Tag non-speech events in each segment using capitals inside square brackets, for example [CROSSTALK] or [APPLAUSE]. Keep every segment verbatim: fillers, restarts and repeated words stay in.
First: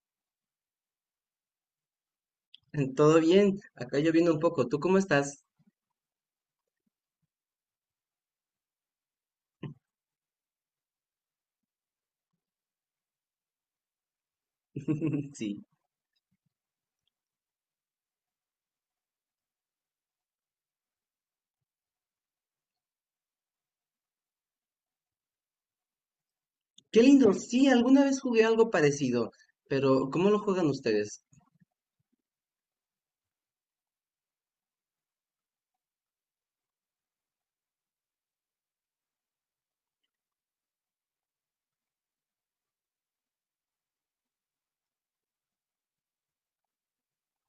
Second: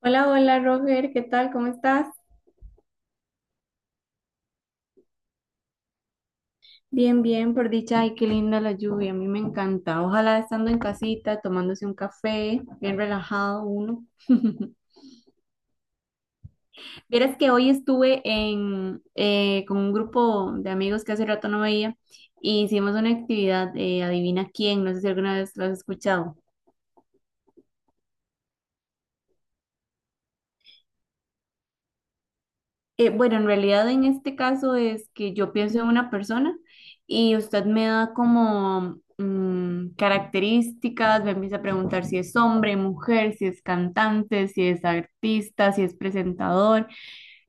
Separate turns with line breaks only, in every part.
Hola, hola Roger, ¿qué tal? ¿Cómo estás?
[LAUGHS] Todo bien, acá lloviendo un poco. ¿Tú cómo estás?
Bien, bien, por dicha. Ay, qué linda la lluvia, a mí me encanta. Ojalá estando en casita, tomándose un café, bien relajado uno. [LAUGHS]
[LAUGHS] Sí.
Vieras que hoy estuve en, eh, con un grupo de amigos que hace rato no veía y hicimos una actividad, eh, adivina quién, no sé si alguna vez lo has escuchado.
Qué lindo. Sí, alguna vez jugué algo parecido, pero ¿cómo lo juegan ustedes?
Eh, bueno, en realidad en este caso es que yo pienso en una persona y usted me da como mm, características, me empieza a preguntar si es hombre, mujer, si es cantante, si es artista, si es presentador,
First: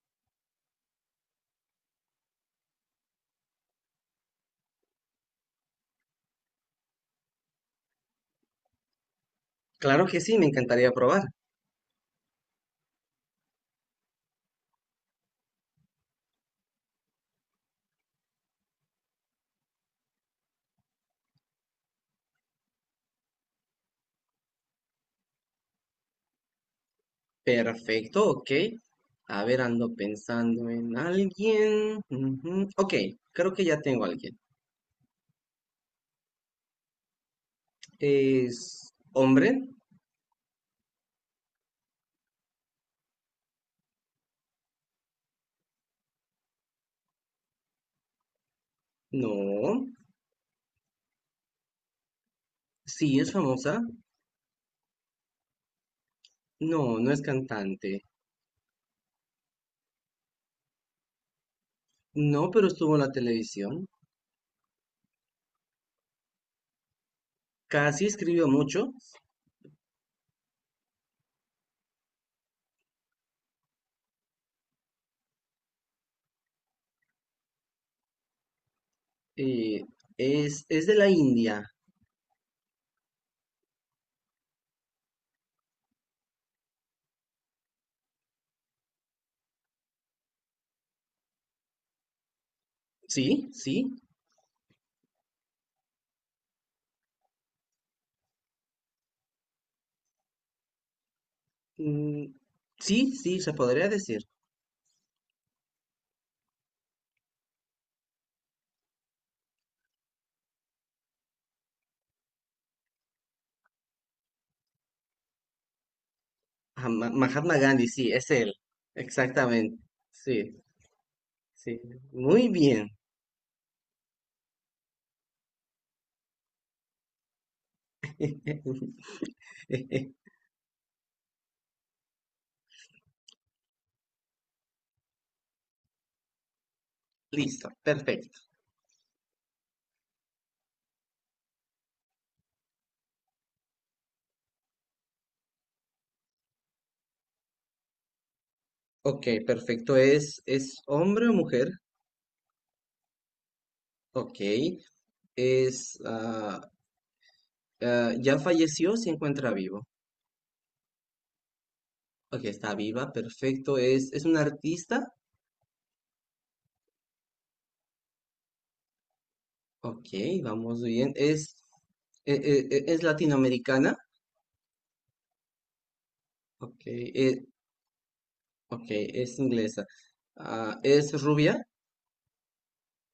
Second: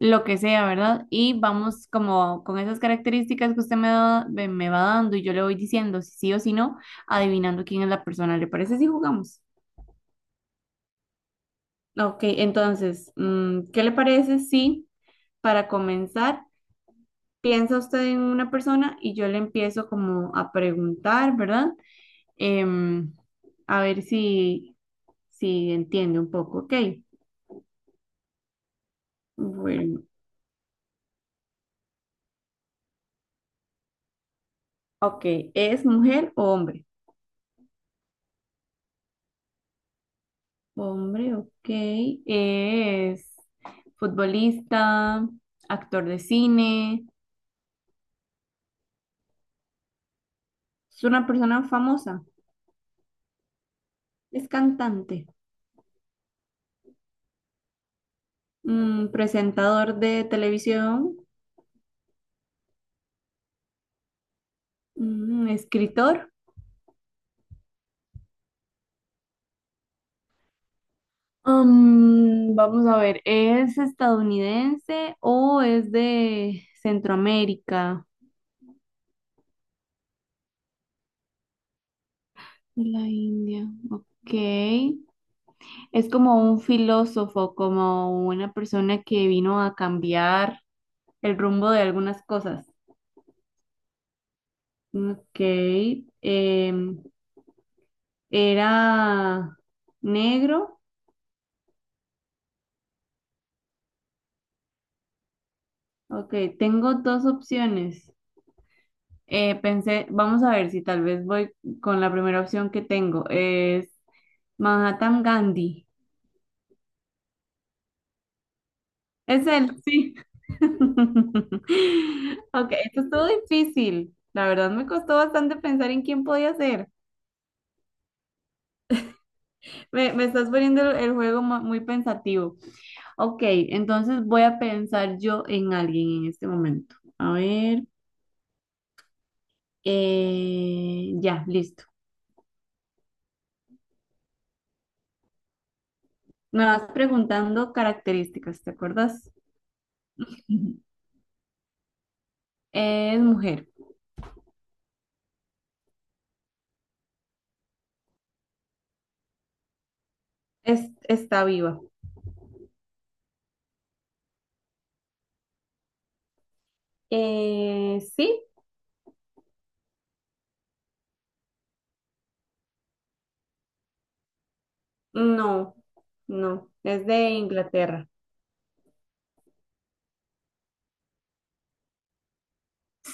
lo que sea, ¿verdad? Y vamos como con esas características que usted me da- me me va dando y yo le voy diciendo si sí o si no, adivinando quién es la persona. ¿Le parece si jugamos?
Claro que sí, me encantaría probar.
Ok, entonces, mm, ¿qué le parece si para comenzar piensa usted en una persona y yo le empiezo como a preguntar, ¿verdad? Em, a ver si, si entiende un poco, ¿ok?
Perfecto, ok. A ver, ando
Bueno,
pensando en alguien. Ujú, ok, creo que ya tengo a alguien.
ok, ¿es mujer o hombre?
¿Es hombre?
Hombre, ok, es futbolista, actor de cine,
No.
es una persona famosa,
Sí, es famosa.
es cantante,
No, no es cantante.
mm, presentador de televisión,
No, pero estuvo en la televisión.
mm, escritor.
Casi escribió mucho.
Mm, vamos a ver, ¿es estadounidense o es de Centroamérica?
Eh, es, es de la India.
De la India, ok. Es como un filósofo, como una persona que vino a cambiar el rumbo de algunas cosas.
Sí, sí.
Ok. em, Era negro.
Mm, sí, sí, se podría decir.
Ok, tengo dos opciones. Eh, pensé, vamos a ver si tal vez voy con la primera opción que tengo. Es Manhattan Gandhi.
Ah, Ma- Mahatma Gandhi, sí, es él.
Es él,
Exactamente.
sí.
Sí, sí.
[LAUGHS]
Muy
Ok,
bien.
esto estuvo difícil. La verdad me costó bastante pensar en quién podía ser.
[LAUGHS]
Me, me estás poniendo el, el juego mu- muy pensativo. Ok, entonces voy a pensar yo en alguien en este momento. A
Listo,
ver,
perfecto.
eh, ya, listo. Me vas preguntando características, ¿te
Ok,
acuerdas?
perfecto. ¿Es,
[LAUGHS]
es
Ujú.
hombre o mujer?
Es mujer,
Ok. Es, ah, ah, ¿ya falleció? ¿O se encuentra vivo?
es, está viva.
Ok, está viva, perfecto. ¿Es, es una artista?
Eh, sí,
Ok, vamos bien. ¿Es, e- e- e- es latinoamericana?
no, no,
Ok,
es de
e-
Inglaterra.
ok, es inglesa. Ah, ¿es rubia?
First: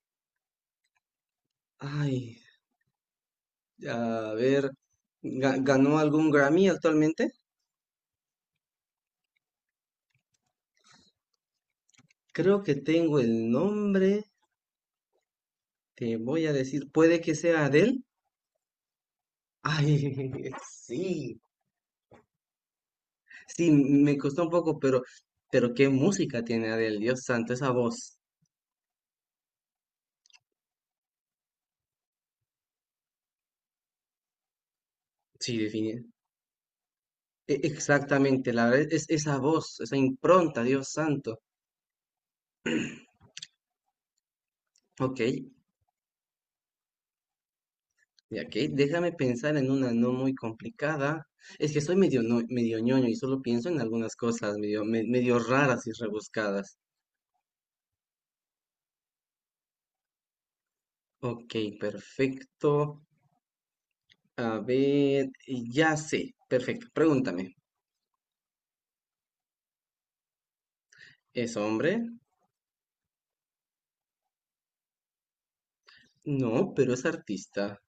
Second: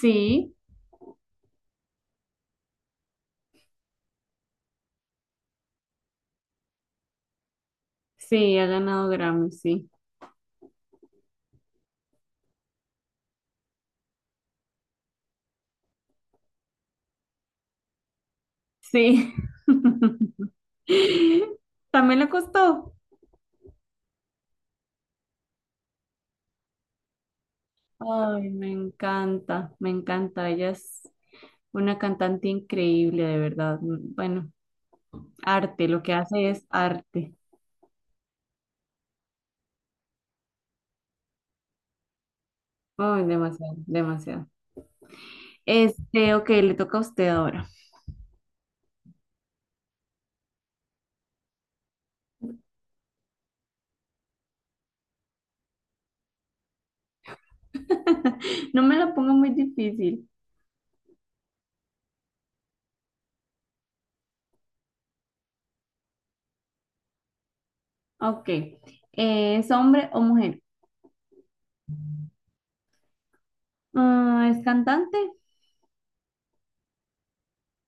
Sí.
Ay, a ver, ga- ¿ganó algún Grammy actualmente?
Sí, ha ganado Grammy, sí.
Creo que tengo el nombre, te voy a decir, puede que sea Adele.
Sí.
Ay, [LAUGHS] sí,
[LAUGHS] También le costó.
sí, me costó un poco, pero, pero qué música tiene Adele, Dios santo, esa voz.
Ay, me encanta, me encanta. Ella es una cantante increíble, de verdad. Bueno,
Sí,
arte, lo que hace es arte.
E- exactamente, la verdad es esa voz, esa impronta, Dios santo.
Ay, demasiado, demasiado.
Ok,
Este, ok, le toca a usted ahora.
y aquí déjame pensar en una no muy complicada. Es que soy medio, no- medio ñoño y solo pienso en algunas cosas medio, me- medio raras y rebuscadas.
[LAUGHS] No me la ponga muy difícil.
Ok, perfecto. A ver, ya sé, perfecto. Pregúntame,
Ok. Eh, ¿es hombre o mujer?
¿es hombre?
Ah, ¿es cantante?
No, pero es artista.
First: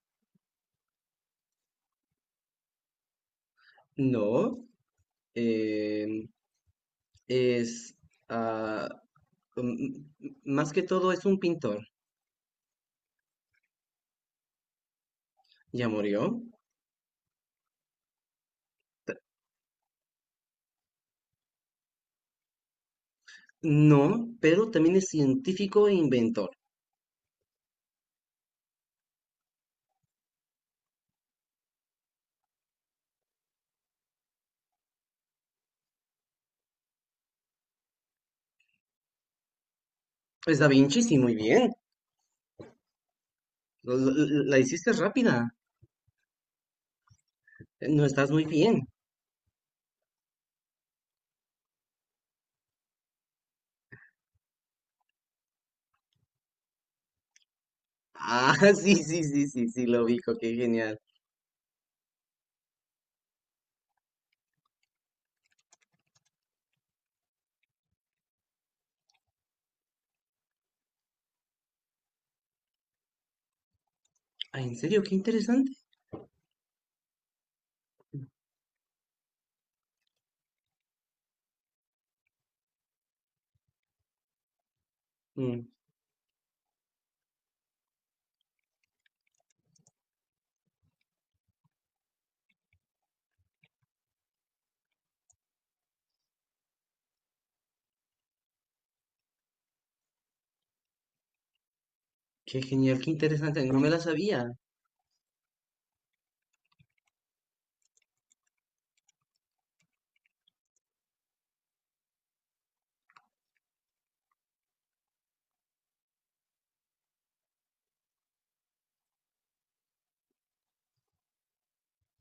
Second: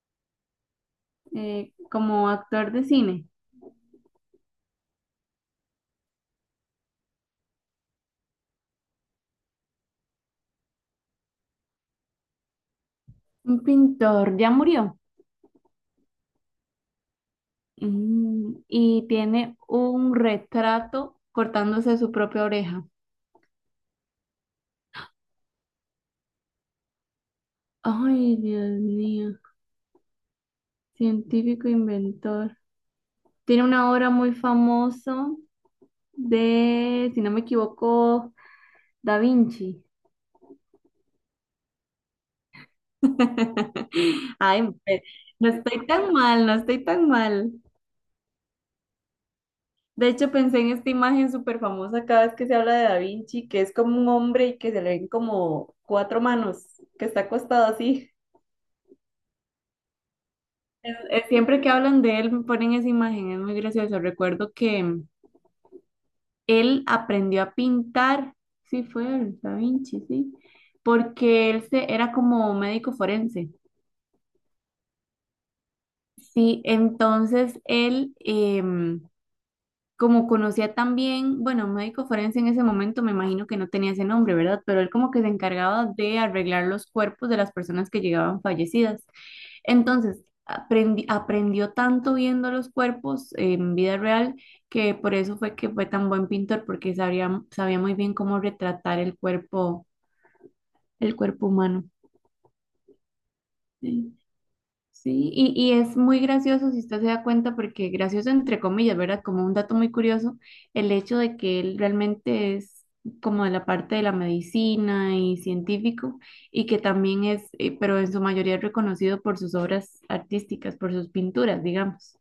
Eh, ¿como actor de cine?
No, em, es... ah, mm, mm, más que todo es un pintor.
Un pintor, ya murió.
¿Ya murió?
Mm, y tiene un retrato cortándose su propia oreja.
No, pero también es científico e inventor.
Ay, Dios mío. Científico inventor. Tiene una obra muy famosa de, si no me equivoco, Da Vinci.
Es Da Vinci, sí, muy bien.
[LAUGHS]
Lo- lo- lo- La,
Ay,
hiciste
mujer, no
rápida.
estoy tan mal, no estoy tan mal.
No estás muy bien.
De hecho, pensé en esta imagen súper famosa cada vez que se habla de Da Vinci, que es como un hombre y que se le ven como cuatro manos, que está acostado así.
Ah, [LAUGHS] sí, sí, sí, sí, sí, lo dijo qué genial.
Eh, Siempre que hablan de él me ponen esa imagen, es muy gracioso. Recuerdo que él aprendió a pintar, sí fue el Da Vinci, sí, porque él se, era como médico forense.
Ah, ¿en serio? Qué interesante.
Sí, entonces él, em, como conocía también, bueno, médico forense en ese momento me imagino que no tenía ese nombre, ¿verdad? Pero él como que se
Mm,
encargaba de arreglar los cuerpos de las personas que llegaban fallecidas. Entonces, aprendi- aprendió tanto viendo los cuerpos en vida real que por eso fue que fue tan buen pintor, porque sabía, sabía muy bien cómo retratar el cuerpo, el cuerpo humano.
qué genial, qué interesante. No me la sabía.
Sí, y, y es muy gracioso si usted se da cuenta, porque gracioso entre comillas, ¿verdad? Como un dato muy curioso, el hecho de que él realmente es como de la parte de la medicina y científico, y que también es, eh, pero en su mayoría es reconocido por sus obras artísticas, por sus pinturas, digamos.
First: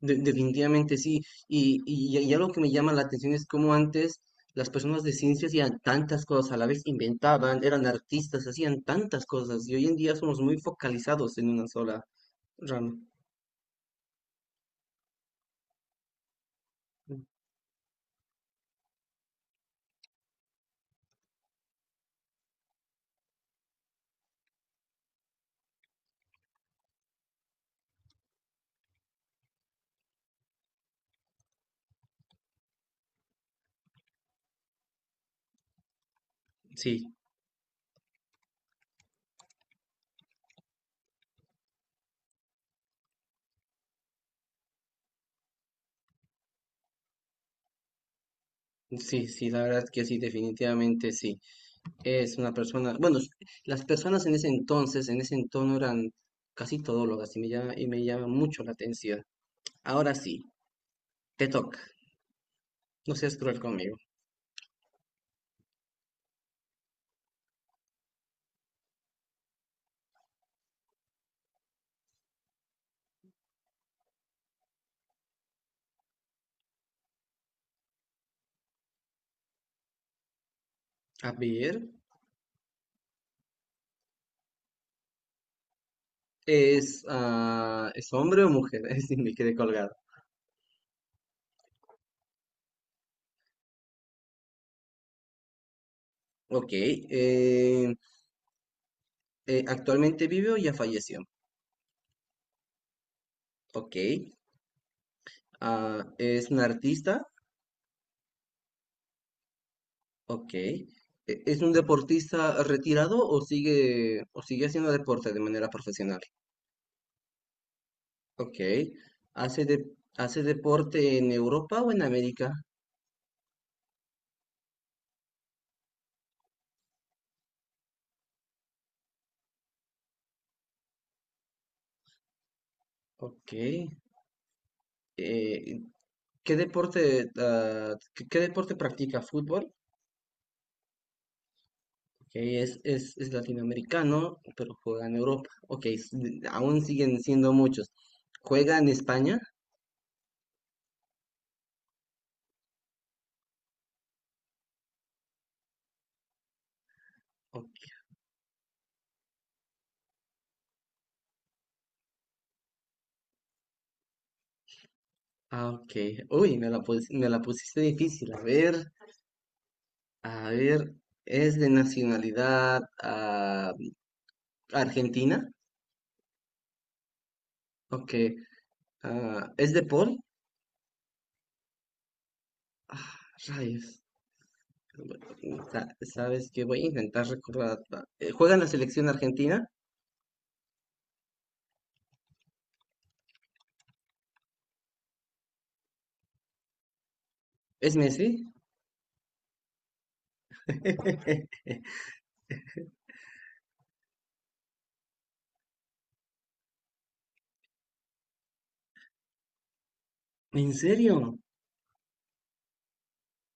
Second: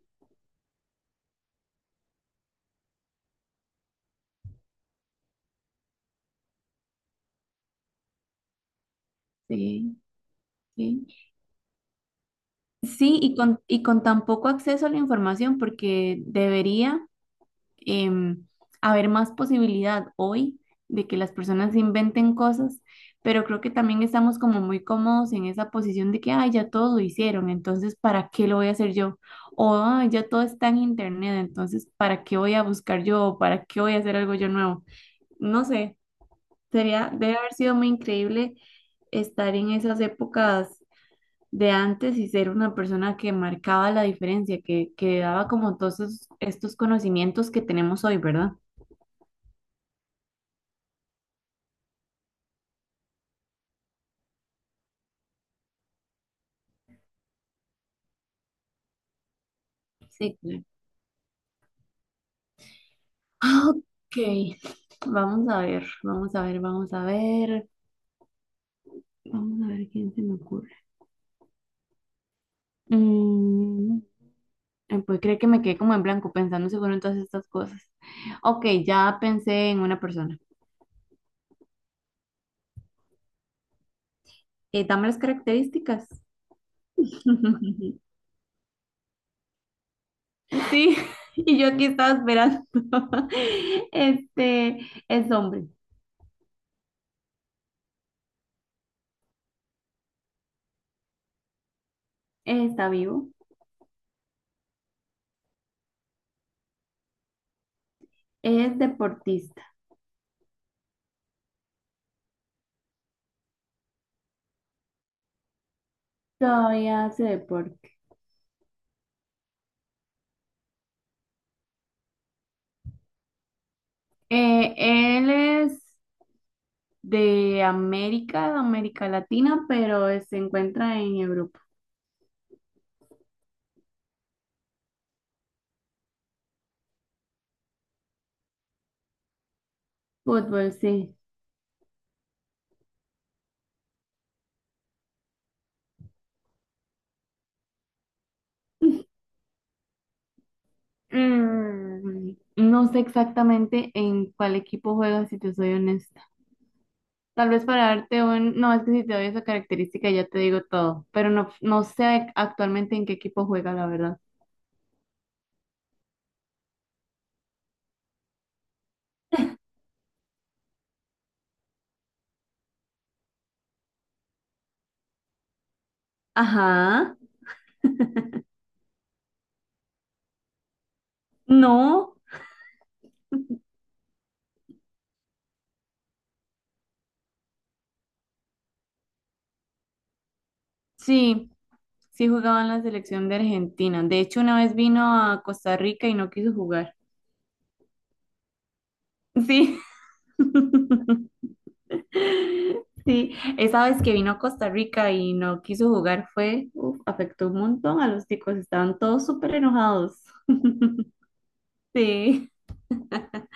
De- definitivamente sí. Y, y, y algo que me llama la atención es cómo antes las personas de ciencias hacían tantas cosas a la vez, inventaban, eran artistas, hacían tantas cosas. Y hoy en
Sí,
día somos muy
sí.
focalizados en una sola rama.
Sí, y con, y con tan poco acceso a la información, porque debería em, haber más posibilidad hoy de que las personas inventen cosas, pero creo que también estamos como muy cómodos en esa posición de que, ay, ya todos lo hicieron, entonces, ¿para qué lo voy a hacer yo? O, "Ay, ya todo está en internet, entonces, ¿para qué voy a buscar yo? ¿O ¿para qué voy a hacer algo yo nuevo? No sé, sería,
Sí,
debe haber sido muy increíble estar en esas épocas de antes y ser una persona que marcaba la diferencia, que, que daba como todos esos- estos conocimientos que tenemos hoy, ¿verdad?
sí, sí, la verdad que sí, definitivamente sí. Es una persona, bueno, s- las personas en ese entonces, en ese entorno eran casi todólogas y me llama, y me llama mucho la atención. Ahora
Sí,
sí,
claro.
te toca, no seas cruel
Ah,
conmigo.
ok, vamos a ver, vamos a ver, vamos a ver, vamos a ver quién se me ocurre. Mm, eh, pues creo que me quedé como en blanco pensando seguro en todas estas cosas. Ok, ya pensé en una persona.
A ver,
Eh, dame las características.
¿es, ah,
[LAUGHS]
¿es hombre o mujer? [LAUGHS] Sí, me quedé colgado.
Sí, y yo aquí estaba esperando. [LAUGHS] Este es hombre,
Ok, eh, eh, ¿actualmente vive o ya falleció?
está vivo,
Ok, ah, ¿es un artista?
es deportista,
Ok. ¿E- ¿Es un deportista retirado o sigue, o sigue haciendo deporte de manera profesional?
todavía hace deporte.
Ok. ¿Hace, de- ¿hace deporte en Europa o en América?
Eh, él es de América, de América Latina, pero eh, se encuentra en Europa.
Ok. Eh, ¿qué deporte, ah, ¿qué, qué deporte practica? ¿Fútbol?
Fútbol, sí.
Ok, es, es, es latinoamericano, pero juega en Europa. Ok, s- aún siguen siendo muchos. ¿Juega en España?
Mm, no sé exactamente en cuál equipo juega, si te soy honesta. Tal vez para
Ok.
darte un... No, es que si te doy esa característica ya te digo todo, pero no, no sé actualmente en qué equipo juega, la verdad.
Ah, ok. Uy, me la, pus- me la pusiste difícil. A ver. A ver, es de nacionalidad ah, argentina.
Ajá,
Ok. Ah, ¿es de Paul?
no,
Ah, rayos. Bueno, sa- ¿sabes qué? Voy a intentar recordar. ah, Eh, ¿Juega en la selección argentina?
sí, sí jugaba en la selección de Argentina. De hecho, una vez vino a Costa Rica y no quiso jugar.
¿Es Messi?
Sí. [LAUGHS]
[LAUGHS]
Sí, esa vez que vino a Costa Rica y no quiso jugar fue, uf, afectó un montón a los chicos, estaban todos súper enojados.
¿En serio?
[LAUGHS]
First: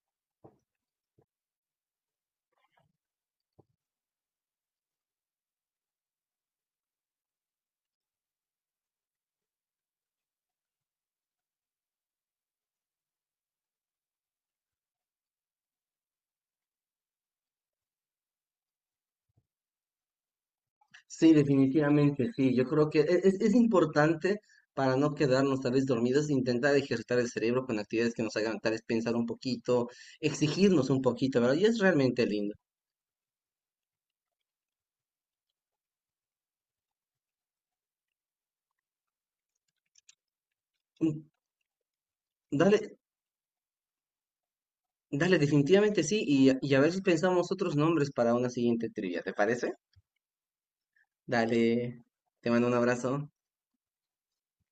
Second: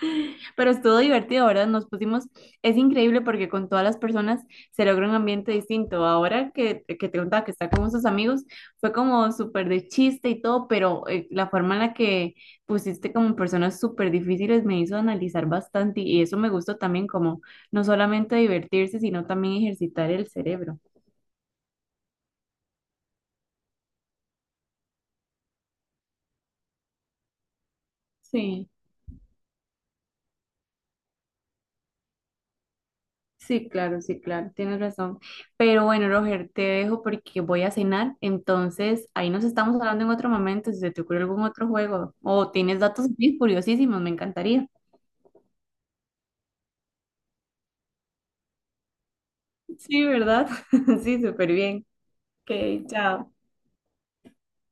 Pero estuvo divertido, ¿verdad? Nos pusimos, es increíble porque con todas las personas se logra un ambiente distinto. Ahora que, que te contaba que está con sus amigos, fue como súper de chiste y todo, pero eh, la forma en la que pusiste como personas súper difíciles me hizo analizar bastante y eso me gustó también como no solamente divertirse, sino también ejercitar el cerebro.
Sí, definitivamente, sí. Yo creo que e- es, es importante para no quedarnos tal vez dormidos, intentar ejercitar el cerebro con actividades que nos hagan
Sí.
tal vez pensar un poquito, exigirnos un poquito, ¿verdad? Y es realmente lindo.
Sí, claro, sí, claro, tienes razón. Pero bueno, Roger, te dejo porque voy a cenar. Entonces, ahí nos estamos hablando en otro momento, si se te ocurre
Mm,
algún otro juego o tienes
dale,
datos bien curiosísimos, me encantaría.
dale, definitivamente sí, y, a- y a ver si pensamos otros nombres para una siguiente trivia, ¿te parece?
Sí, ¿verdad? [LAUGHS] Sí, súper bien.
Dale, te mando un
Ok,
abrazo.
chao.